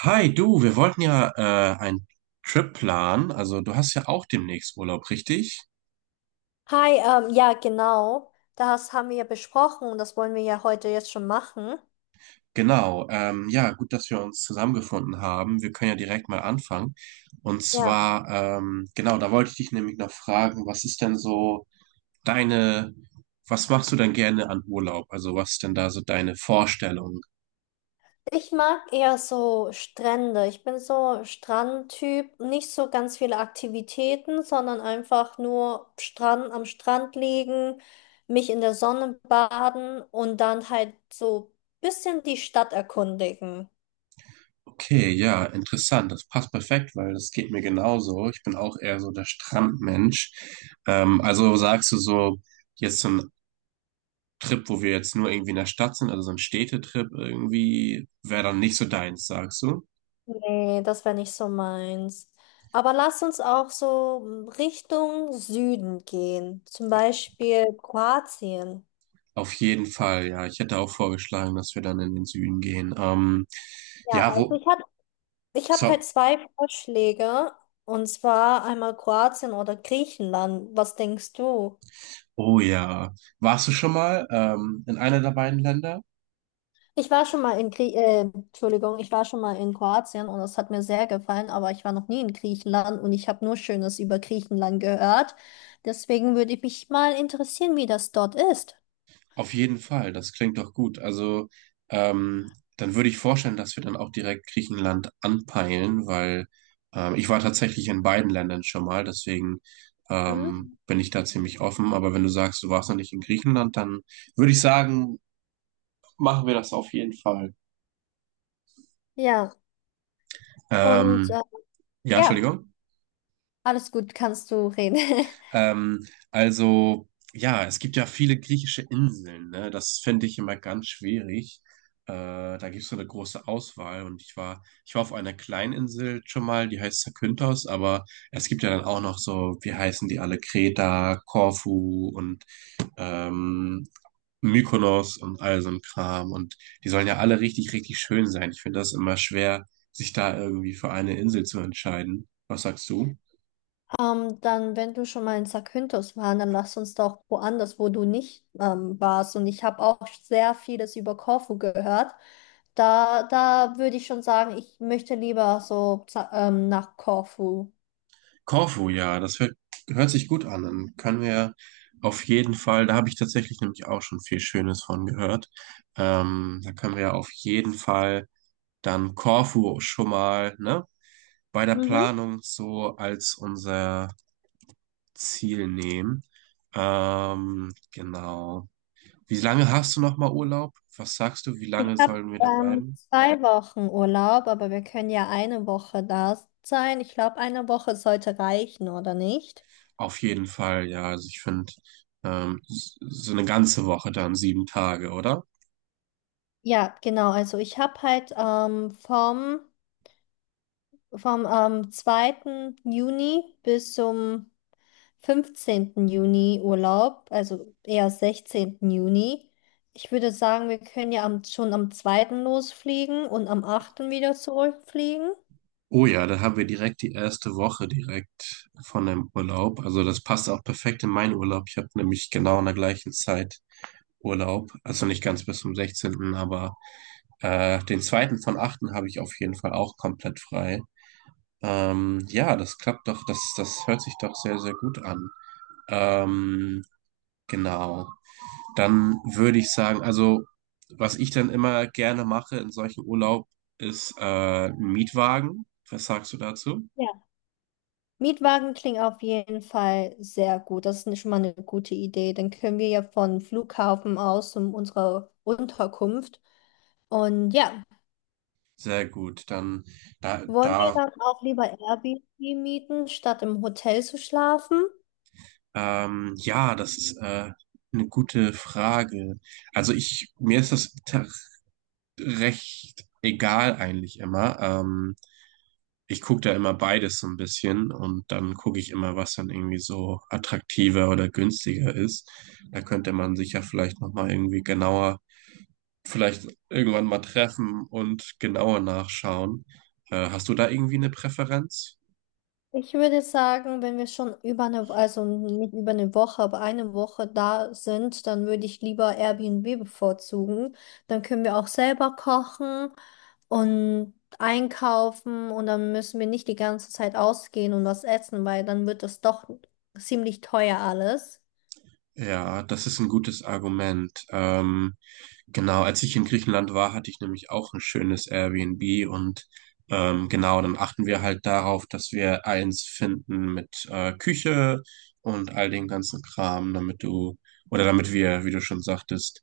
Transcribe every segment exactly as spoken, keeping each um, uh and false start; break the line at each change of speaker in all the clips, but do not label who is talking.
Hi, du, wir wollten ja äh, einen Trip planen. Also du hast ja auch demnächst Urlaub, richtig?
Hi, ähm, ja, genau. Das haben wir ja besprochen und das wollen wir ja heute jetzt schon machen.
Genau. Ähm, ja, gut, dass wir uns zusammengefunden haben. Wir können ja direkt mal anfangen. Und
Ja,
zwar, ähm, genau, da wollte ich dich nämlich noch fragen, was ist denn so deine, was machst du denn gerne an Urlaub? Also was ist denn da so deine Vorstellung?
ich mag eher so Strände. Ich bin so Strandtyp. Nicht so ganz viele Aktivitäten, sondern einfach nur Strand, am Strand liegen, mich in der Sonne baden und dann halt so bisschen die Stadt erkundigen.
Okay, ja, interessant. Das passt perfekt, weil das geht mir genauso. Ich bin auch eher so der Strandmensch. Ähm, also sagst du so, jetzt so ein Trip, wo wir jetzt nur irgendwie in der Stadt sind, also so ein Städtetrip irgendwie, wäre dann nicht so deins, sagst du?
Nee, das wäre nicht so meins. Aber lass uns auch so Richtung Süden gehen, zum Beispiel Kroatien.
Auf jeden Fall, ja. Ich hätte auch vorgeschlagen, dass wir dann in den Süden gehen. Ähm,
Ja,
ja,
also
wo,
ich habe ich hab
so,
halt zwei Vorschläge, und zwar einmal Kroatien oder Griechenland. Was denkst du?
oh ja. Warst du schon mal ähm, in einer der beiden Länder?
Ich war schon mal in Grie äh, Entschuldigung, ich war schon mal in Kroatien und es hat mir sehr gefallen, aber ich war noch nie in Griechenland und ich habe nur Schönes über Griechenland gehört. Deswegen würde ich mich mal interessieren, wie das dort ist.
Auf jeden Fall, das klingt doch gut. Also, ähm, dann würde ich vorstellen, dass wir dann auch direkt Griechenland anpeilen, weil ähm, ich war tatsächlich in beiden Ländern schon mal, deswegen ähm,
Mhm.
bin ich da ziemlich offen. Aber wenn du sagst, du warst noch nicht in Griechenland, dann würde ich sagen, machen wir das auf jeden Fall.
Ja. Und
Ähm,
äh,
ja,
ja,
Entschuldigung.
alles gut, kannst du reden.
Ähm, also, ja, es gibt ja viele griechische Inseln, ne? Das fände ich immer ganz schwierig. Äh, da gibt es so eine große Auswahl und ich war, ich war auf einer Kleininsel schon mal, die heißt Zakynthos, aber es gibt ja dann auch noch so, wie heißen die alle, Kreta, Korfu und ähm, Mykonos und all so ein Kram und die sollen ja alle richtig, richtig schön sein. Ich finde das immer schwer, sich da irgendwie für eine Insel zu entscheiden. Was sagst du?
Ähm, dann, wenn du schon mal in Zakynthos warst, dann lass uns doch woanders, wo du nicht ähm, warst. Und ich habe auch sehr vieles über Korfu gehört. Da, da würde ich schon sagen, ich möchte lieber so za- ähm, nach Korfu.
Korfu, ja, das hört, hört sich gut an. Dann können wir auf jeden Fall. Da habe ich tatsächlich nämlich auch schon viel Schönes von gehört. Ähm, da können wir auf jeden Fall dann Korfu schon mal, ne, bei der
Mhm.
Planung so als unser Ziel nehmen. Ähm, genau. Wie lange hast du noch mal Urlaub? Was sagst du? Wie
Ich
lange
habe
sollen wir da
ähm,
bleiben?
zwei Wochen Urlaub, aber wir können ja eine Woche da sein. Ich glaube, eine Woche sollte reichen, oder nicht?
Auf jeden Fall, ja. Also ich finde, ähm, s- so eine ganze Woche dann, sieben Tage, oder?
Ja, genau. Also ich habe halt ähm, vom Vom ähm, zweiten Juni bis zum fünfzehnten Juni Urlaub, also eher sechzehnten Juni. Ich würde sagen, wir können ja am, schon am zweiten losfliegen und am achten wieder zurückfliegen.
Oh ja, dann haben wir direkt die erste Woche direkt von dem Urlaub. Also das passt auch perfekt in meinen Urlaub. Ich habe nämlich genau in der gleichen Zeit Urlaub. Also nicht ganz bis zum sechzehnten, aber äh, den zweiten von achten habe ich auf jeden Fall auch komplett frei. Ähm, ja, das klappt doch, das, das hört sich doch sehr, sehr gut an. Ähm, genau. Dann würde ich sagen, also was ich dann immer gerne mache in solchen Urlaub ist äh, ein Mietwagen. Was sagst du dazu?
Ja. Mietwagen klingt auf jeden Fall sehr gut. Das ist schon mal eine gute Idee. Dann können wir ja von Flughafen aus um unsere Unterkunft. Und ja,
Sehr gut. Dann da,
wollen wir
da
dann auch lieber Airbnb mieten, statt im Hotel zu schlafen?
ähm, Ja, das ist äh, eine gute Frage. Also ich, mir ist das ta- recht egal eigentlich immer. Ähm, ich gucke da immer beides so ein bisschen und dann gucke ich immer, was dann irgendwie so attraktiver oder günstiger ist. Da könnte man sich ja vielleicht nochmal irgendwie genauer, vielleicht irgendwann mal treffen und genauer nachschauen. Äh, hast du da irgendwie eine Präferenz?
Ich würde sagen, wenn wir schon über eine, also nicht über eine Woche, aber eine Woche da sind, dann würde ich lieber Airbnb bevorzugen. Dann können wir auch selber kochen und einkaufen und dann müssen wir nicht die ganze Zeit ausgehen und was essen, weil dann wird das doch ziemlich teuer alles.
Ja, das ist ein gutes Argument. Ähm, genau, als ich in Griechenland war, hatte ich nämlich auch ein schönes Airbnb. Und ähm, genau, dann achten wir halt darauf, dass wir eins finden mit äh, Küche und all dem ganzen Kram, damit du oder damit wir, wie du schon sagtest,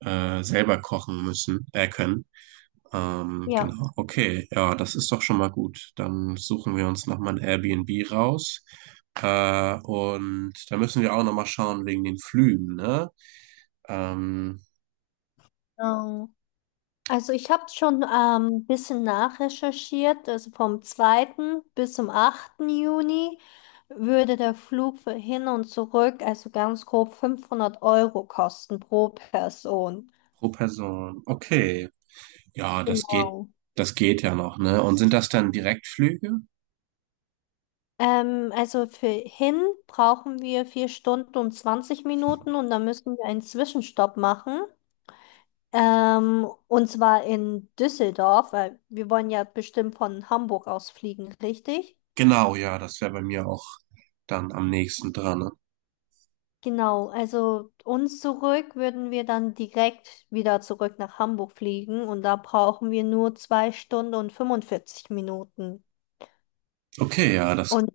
äh, selber kochen müssen, äh, können. Ähm,
Ja.
genau. Okay, ja, das ist doch schon mal gut. Dann suchen wir uns nochmal ein Airbnb raus. Äh, und da müssen wir auch nochmal schauen wegen den Flügen, ne? Ähm,
Also ich habe schon ähm, ein ähm, bisschen nachrecherchiert. Also vom zweiten bis zum achten Juni würde der Flug für hin und zurück, also ganz grob fünfhundert Euro kosten pro Person.
Pro Person. Okay. Ja, das geht,
Genau.
das geht ja noch, ne? Und sind das dann Direktflüge?
Ähm, also für hin brauchen wir vier Stunden und zwanzig Minuten und dann müssen wir einen Zwischenstopp machen. Ähm, und zwar in Düsseldorf, weil wir wollen ja bestimmt von Hamburg aus fliegen, richtig?
Genau, ja, das wäre bei mir auch dann am nächsten dran, ne?
Genau, also uns zurück würden wir dann direkt wieder zurück nach Hamburg fliegen und da brauchen wir nur zwei Stunden und fünfundvierzig Minuten.
Okay, ja, das
Und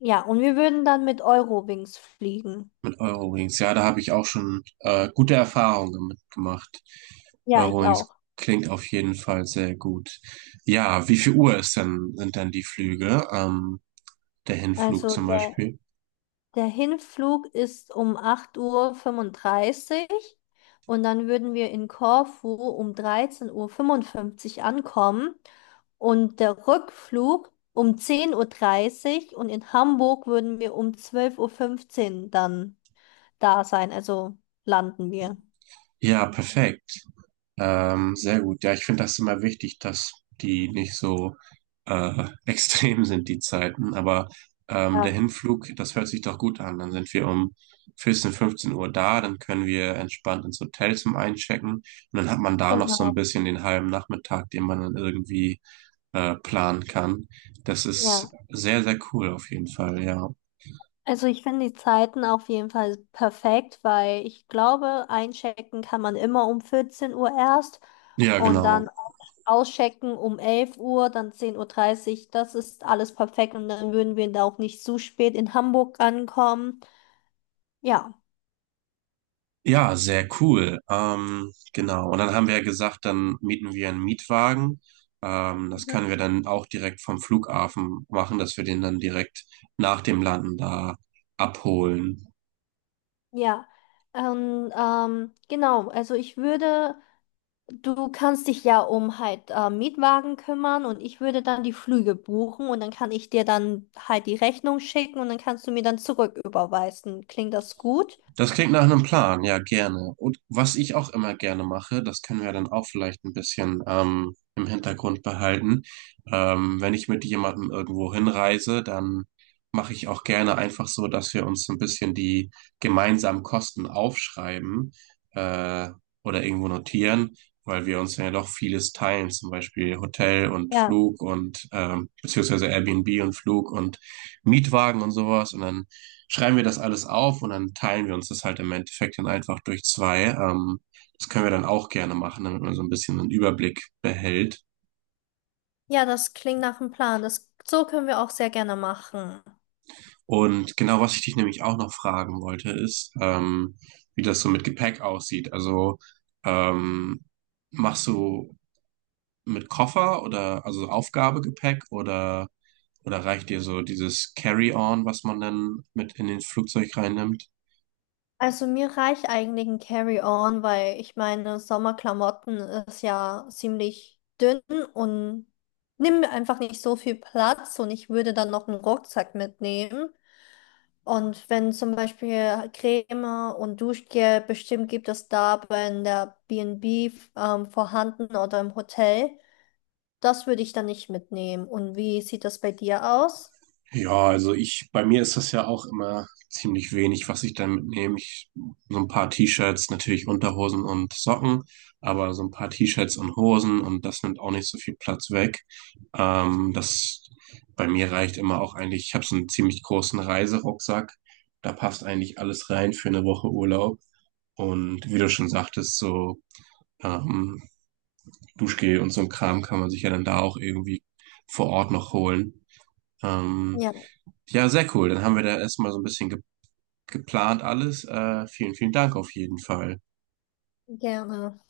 ja, und wir würden dann mit Eurowings fliegen.
mit Eurowings, ja, da habe ich auch schon äh, gute Erfahrungen mitgemacht.
Ja, ich auch.
Eurowings klingt auf jeden Fall sehr gut. Ja, wie viel Uhr ist denn, sind dann die Flüge? Ähm, der Hinflug
Also
zum
der,
Beispiel.
der Hinflug ist um acht Uhr fünfunddreißig und dann würden wir in Korfu um dreizehn Uhr fünfundfünfzig ankommen. Und der Rückflug um zehn Uhr dreißig und in Hamburg würden wir um zwölf Uhr fünfzehn dann da sein. Also landen wir.
Ja, perfekt. Ähm, sehr gut. Ja, ich finde das immer wichtig, dass die nicht so äh, extrem sind, die Zeiten. Aber ähm, der
Ja,
Hinflug, das hört sich doch gut an. Dann sind wir um vierzehn fünfzehn Uhr da, dann können wir entspannt ins Hotel zum Einchecken. Und dann hat man da noch so ein
genau.
bisschen den halben Nachmittag, den man dann irgendwie äh, planen kann. Das
Ja.
ist sehr, sehr cool auf jeden Fall, ja.
Also ich finde die Zeiten auf jeden Fall perfekt, weil ich glaube, einchecken kann man immer um vierzehn Uhr erst
Ja,
und
genau.
dann auschecken um elf Uhr, dann zehn Uhr. dreißig. Das ist alles perfekt und dann würden wir da auch nicht zu spät in Hamburg ankommen. Ja.
Ja, sehr cool. Ähm, genau. Und dann haben wir ja gesagt, dann mieten wir einen Mietwagen. Ähm, das können wir dann auch direkt vom Flughafen machen, dass wir den dann direkt nach dem Landen da abholen.
Ja, ähm, ähm, genau. Also ich würde, du kannst dich ja um halt äh, Mietwagen kümmern und ich würde dann die Flüge buchen und dann kann ich dir dann halt die Rechnung schicken und dann kannst du mir dann zurück überweisen. Klingt das gut?
Das klingt nach einem Plan, ja, gerne. Und was ich auch immer gerne mache, das können wir dann auch vielleicht ein bisschen ähm, im Hintergrund behalten. Ähm, wenn ich mit jemandem irgendwo hinreise, dann mache ich auch gerne einfach so, dass wir uns ein bisschen die gemeinsamen Kosten aufschreiben äh, oder irgendwo notieren, weil wir uns ja doch vieles teilen, zum Beispiel Hotel und
Ja.
Flug und ähm, beziehungsweise Airbnb und Flug und Mietwagen und sowas. Und dann schreiben wir das alles auf und dann teilen wir uns das halt im Endeffekt dann einfach durch zwei. Ähm, das können wir dann auch gerne machen, damit man so ein bisschen einen Überblick behält.
Ja, das klingt nach einem Plan. Das, so können wir auch sehr gerne machen.
Und genau, was ich dich nämlich auch noch fragen wollte, ist, ähm, wie das so mit Gepäck aussieht. Also ähm, machst du mit Koffer oder also Aufgabegepäck oder oder reicht dir so dieses Carry-on, was man dann mit in den Flugzeug reinnimmt?
Also mir reicht eigentlich ein Carry-on, weil ich meine, Sommerklamotten ist ja ziemlich dünn und nimmt mir einfach nicht so viel Platz und ich würde dann noch einen Rucksack mitnehmen. Und wenn zum Beispiel Creme und Duschgel, bestimmt gibt es da bei in der B und B ähm, vorhanden oder im Hotel, das würde ich dann nicht mitnehmen. Und wie sieht das bei dir aus?
Ja, also ich, bei mir ist das ja auch immer ziemlich wenig, was ich dann mitnehme. Ich, so ein paar T-Shirts, natürlich Unterhosen und Socken, aber so ein paar T-Shirts und Hosen, und das nimmt auch nicht so viel Platz weg. Ähm, das bei mir reicht immer auch eigentlich, ich habe so einen ziemlich großen Reiserucksack. Da passt eigentlich alles rein für eine Woche Urlaub. Und wie du schon sagtest, so ähm, Duschgel und so ein Kram kann man sich ja dann da auch irgendwie vor Ort noch holen. Ähm,
Ja,
ja, sehr cool. Dann haben wir da erstmal so ein bisschen ge geplant alles. Äh, vielen, vielen Dank auf jeden Fall.
gerne.